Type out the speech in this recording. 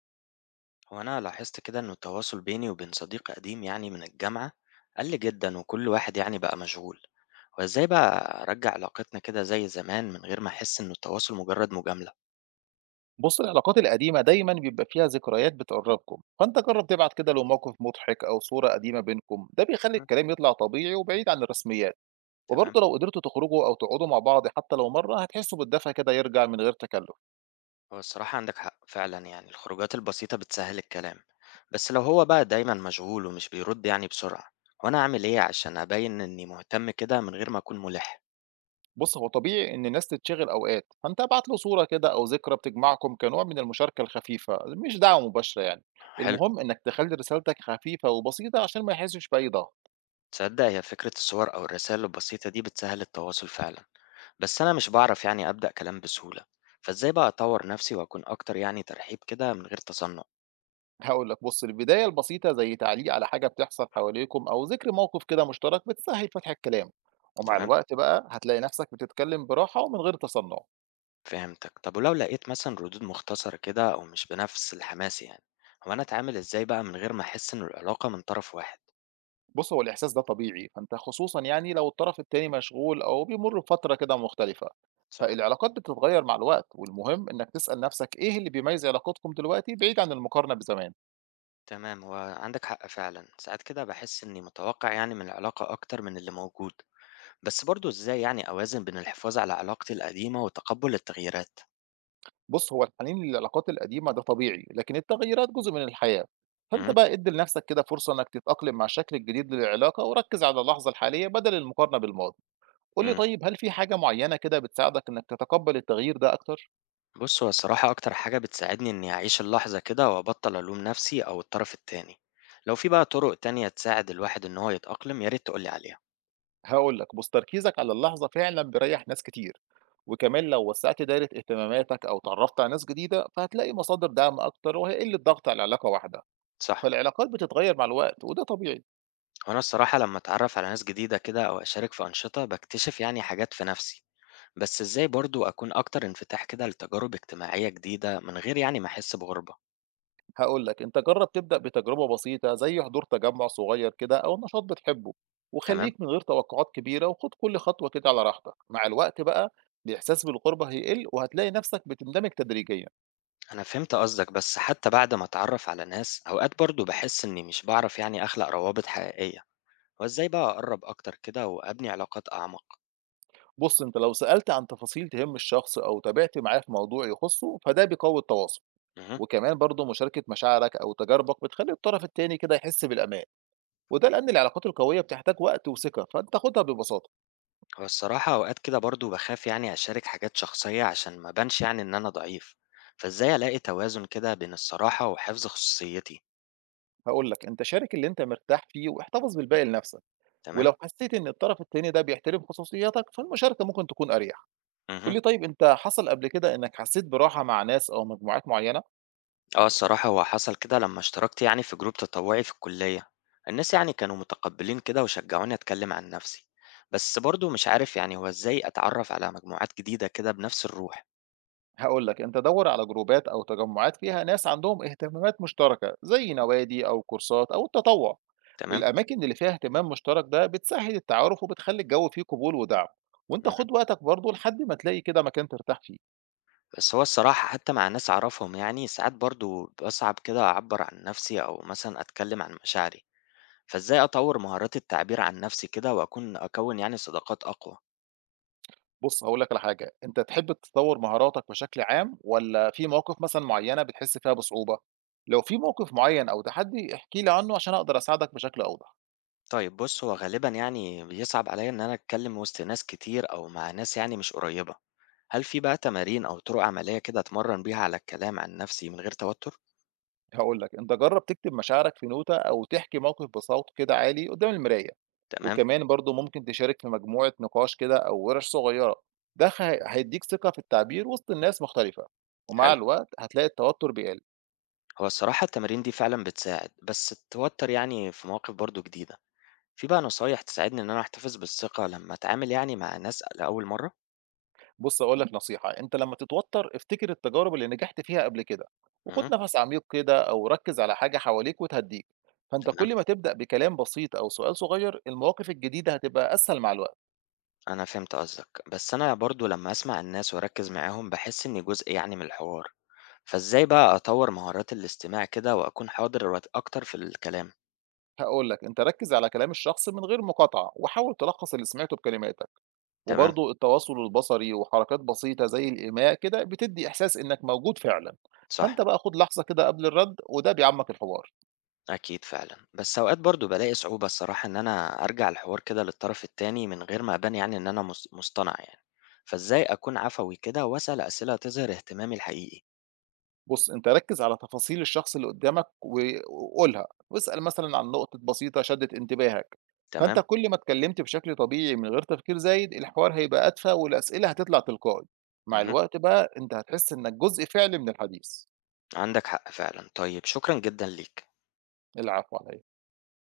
هو أنا لاحظت كده إنه التواصل بيني وبين صديق قديم يعني من الجامعة قل جدا، وكل واحد يعني بقى مشغول. وإزاي بقى أرجع علاقتنا كده زي زمان من غير ما أحس إنه التواصل مجرد مجاملة؟ بُص، العلاقات القديمة دايمًا بيبقى فيها ذكريات بتقرّبكم، فأنت جرّب تبعت كده لو موقف مضحك أو صورة قديمة بينكم، ده بيخلّي مم. الكلام يطلع طبيعي وبعيد عن الرسميات، تمام، وبرضه لو قدرتوا تخرجوا أو تقعدوا مع بعض حتى لو مرّة هتحسوا بالدفى كده يرجع من غير تكلُّف. هو الصراحة عندك حق فعلا، يعني الخروجات البسيطة بتسهل الكلام. بس لو هو بقى دايما مشغول ومش بيرد يعني بسرعة، وأنا أعمل إيه عشان أبين إني مهتم كده من غير ما أكون ملح؟ بُص، هو طبيعي إن الناس تتشغل أوقات، فأنت ابعت له صورة كده أو ذكرى بتجمعكم كنوع من المشاركة الخفيفة، مش دعوة مباشرة يعني. حلو، المهم إنك تخلّي رسالتك خفيفة وبسيطة عشان ما يحسّش بأي ضغط. تصدق هي فكرة الصور أو الرسائل البسيطة دي بتسهل التواصل فعلا. بس أنا مش باعرف يعني أبدأ كلام بسهولة، فإزاي بقى أطور نفسي وأكون أكتر يعني ترحيب كده من غير تصنع؟ هاقول لك بُص، البداية البسيطة زي تعليق على حاجة بتحصل حواليكم أو ذكر موقف كده مشترك بتسهّل فتح الكلام، ومع تمام، الوقت بقى هتلاقي نفسك بتتكلم براحة ومن غير تصنع. فهمتك. طب ولو لقيت مثلا ردود مختصرة كده أو مش بنفس الحماس يعني، هو أنا أتعامل إزاي بقى من غير ما أحس إن العلاقة من طرف واحد؟ بُص، هو الإحساس ده طبيعي، فأنت خصوصًا يعني لو الطرف التاني مشغول أو بيمُر بفترة كده مختلفة، صح. فالعلاقات بتتغيّر مع الوقت والمهم إنك تسأل نفسك إيه اللي بيميّز علاقتكم دلوقتي بعيد عن المقارنة بزمان. تمام، هو عندك حق فعلا، ساعات كده بحس إني متوقع يعني من العلاقة أكتر من اللي موجود. بس برضو إزاي يعني أوازن بين الحفاظ على علاقتي القديمة وتقبل التغييرات؟ بُص، هو الحنين للعلاقات القديمة ده طبيعي، لكن التغييرات جزء من الحياة، فأنت امم. بقى ادّي لنفسك كده فرصة إنك تتأقلم مع الشكل الجديد للعلاقة وركّز على اللحظة الحالية بدل المقارنة بالماضي. قُل لي طيب هل في حاجة معيّنة كده بتساعدك إنك تتقبّل التغيير ده أكتر؟ بص، هو الصراحة أكتر حاجة بتساعدني إني أعيش اللحظة كده وأبطل ألوم نفسي أو الطرف التاني. لو في بقى طرق تانية تساعد الواحد إن هو يتأقلم، يا ريت تقولي عليها. هاقول لك، بُص تركيزك على اللحظة فعلًا بيريّح ناس كتير، وكمان لو وسّعت دايرة اهتماماتك أو اتعرّفت على ناس جديدة، فهتلاقي مصادر دعم أكتر وهيقل الضغط على علاقة واحدة، صح. فالعلاقات بتتغيّر مع الوقت وده طبيعي. وأنا الصراحة لما أتعرف على ناس جديدة كده أو أشارك في أنشطة بكتشف يعني حاجات في نفسي. بس إزاي برضو أكون أكتر انفتاح كده لتجارب اجتماعية جديدة من غير يعني ما أحس بغربة؟ هاقول لك، أنت جرّب تبدأ بتجربة بسيطة زي حضور تجمُّع صغير كده أو نشاط بتحبه، تمام. وخلّيك من غير توقعات كبيرة وخُد كل خطوة كده على راحتك، مع الوقت بقى الإحساس بالغُربة هيقِل وهتلاقي نَفْسك بتندمج تدريجيًا. أنا فهمت قصدك، بس حتى بعد ما أتعرف على ناس أوقات برضو بحس إني مش بعرف يعني أخلق روابط حقيقية. وإزاي بقى أقرب أكتر كده وأبني علاقات أعمق؟ بُص، أنت لو سألت عن تفاصيل تهِم الشخص أو تابعت معاه في موضوع يخُصّه، فده بيقوّي التواصل، مهم. وكمان برضه مشاركة مشاعرك أو تجاربك بتخلّي الطرف التاني كده يحِس بالأمان، وده لإن العلاقات القوية بتحتاج وقت وثقة، فأنت خُدها ببساطة. هو الصراحة أوقات كده برضه باخاف يعني أشارك حاجات شخصية عشان ما أبانش يعني إن أنا ضعيف، فإزاي ألاقي توازن كده بين الصراحة وحفظ خصوصيتي؟ هاقول لك، أنت شارك اللي أنت مرتاح فيه واحتفظ بالباقي لنَفْسك. تمام؟ ولو حسيت إن الطرف التاني ده بيحترم خصوصياتك، فالمشاركة ممكن تكون أريح. قُل اها. لي طيب أنت حصل قبل كده إنك حسيت براحة مع ناس أو مجموعات معينة؟ أه، الصراحة هو حصل كده لما اشتركت يعني في جروب تطوعي في الكلية، الناس يعني كانوا متقبلين كده وشجعوني أتكلم عن نفسي، بس برضه مش عارف يعني هو إزاي أتعرف على مجموعات جديدة كده بنفس الروح. هاقول لك، أنت دَوّر على جروبات أو تجمعات فيها ناس عندهم اهتمامات مشتركة، زي نوادي أو كورسات أو التطوع، تمام؟ والأماكن اللي فيها اهتمام مشترك ده بتسهّل التعارف وبتخلّي الجو فيه قبول ودعم، وأنت خُد اها. وقتك برضه لحد ما تلاقي كده مكان ترتاح فيه. بس هو الصراحة حتى مع ناس أعرفهم يعني ساعات برضه بصعب كده أعبر عن نفسي أو مثلا أتكلم عن مشاعري. فإزاي أطوّر مهارات التعبير عن نفسي كده وأكون أكوّن يعني صداقات أقوى؟ بُص، هاقول لك على حاجة، أنت تحب تطوّر مهاراتك بشكل عام والّا في مواقف مثلًا معيّنة بتحس فيها بصعوبة؟ لو في موقف معيّن أو تحدي احكِ لي عنه عشان أقدر أساعدك بشكل أوضح. طيب بُص، هو غالبًا يعني بيصعب عليّا إن أنا أتكلّم وسط ناس كتير أو مع ناس يعني مش قريّبة، هل في بقى تمارين أو طُرق عمليّة كده أتمرّن بيها على الكلام عن نفسي من غير توتُّر؟ هاقول لك، أنت جرّب تكتب مشاعرك في نوتة أو تحكي موقف بصوت كده عالي قدّام المراية، تمام. وكمان برضه ممكن تشارك في مجموعة نقاش كده أو وِرَش صغيّرة، ده هيدّيك ثقة في التعبير وسط الناس مختلفة، ومع حلو. الوقت هتلاقي التوتر بيقل. هو الصراحة التمارين دي فعلًا بتساعد، بس التوتُّر يعني في مواقف برضه جديدة. في بقى نصايح تساعدني إن أنا أحتفظ بالثقة لمّا أتعامل يعني مع ناس لأول مرّة؟ بُص هاقول لك نصيحة، أنت لمّا تتوتر افتكر التجارب اللي نجحت فيها قبل كده، اهم. وخُد نفس عميق كده أو ركّز على حاجة حواليك وتهدّيك، فأنت تمام. كل ما تبدأ بكلام بسيط أو سؤال صغير المواقف الجديدة هتبقى أسهل مع الوقت، أنا فهمت قصدك، بس أنا برضه لمّا أسمع الناس وأركّز معاهم باحس إني جزء يعني من الحوار، فإزاي بقى أطوّر مهارات الاستماع كده وأكون حاضر أكتر في الكلام؟ هاقول لك أنت ركّز على كلام الشخص من غير مقاطعة، وحاول تلخّص اللي سمعته بكلماتك، تمام. وبرضه التواصل البصري وحركات بسيطة زي الإيماء كده بتدّي إحساس إنك موجود فعلًا، صح. فأنت بقى خُد لحظة كده قبل الرد وده بيعمّق الحوار. أكيد فعلًا، بس أوقات برضه بالاقي صعوبة الصراحة إن أنا أرجع الحوار كده للطرف التاني من غير ما أبان يعني إن أنا مصطنع يعني، فإزاي أكون عفوي كده وأسأل أسئلة تظهر اهتمامي الحقيقي؟ بُص، أنت ركّز على تفاصيل الشخص اللي قدّامك و وقولها، واسأل مثلًا عن نقطة بسيطة شدِّت انتباهك، فأنت تمام. كل ما اتكلمت بشكل طبيعي من غير تفكير زايد، الحوار هيبقى أدفى والأسئلة هتطلع تلقائي، مع اهم. الوقت بقى أنت هتحس إنك جزء فعلي من الحديث. عندك حق فعلًا، طيب شكرًا جدًا ليك. العفو على إيه؟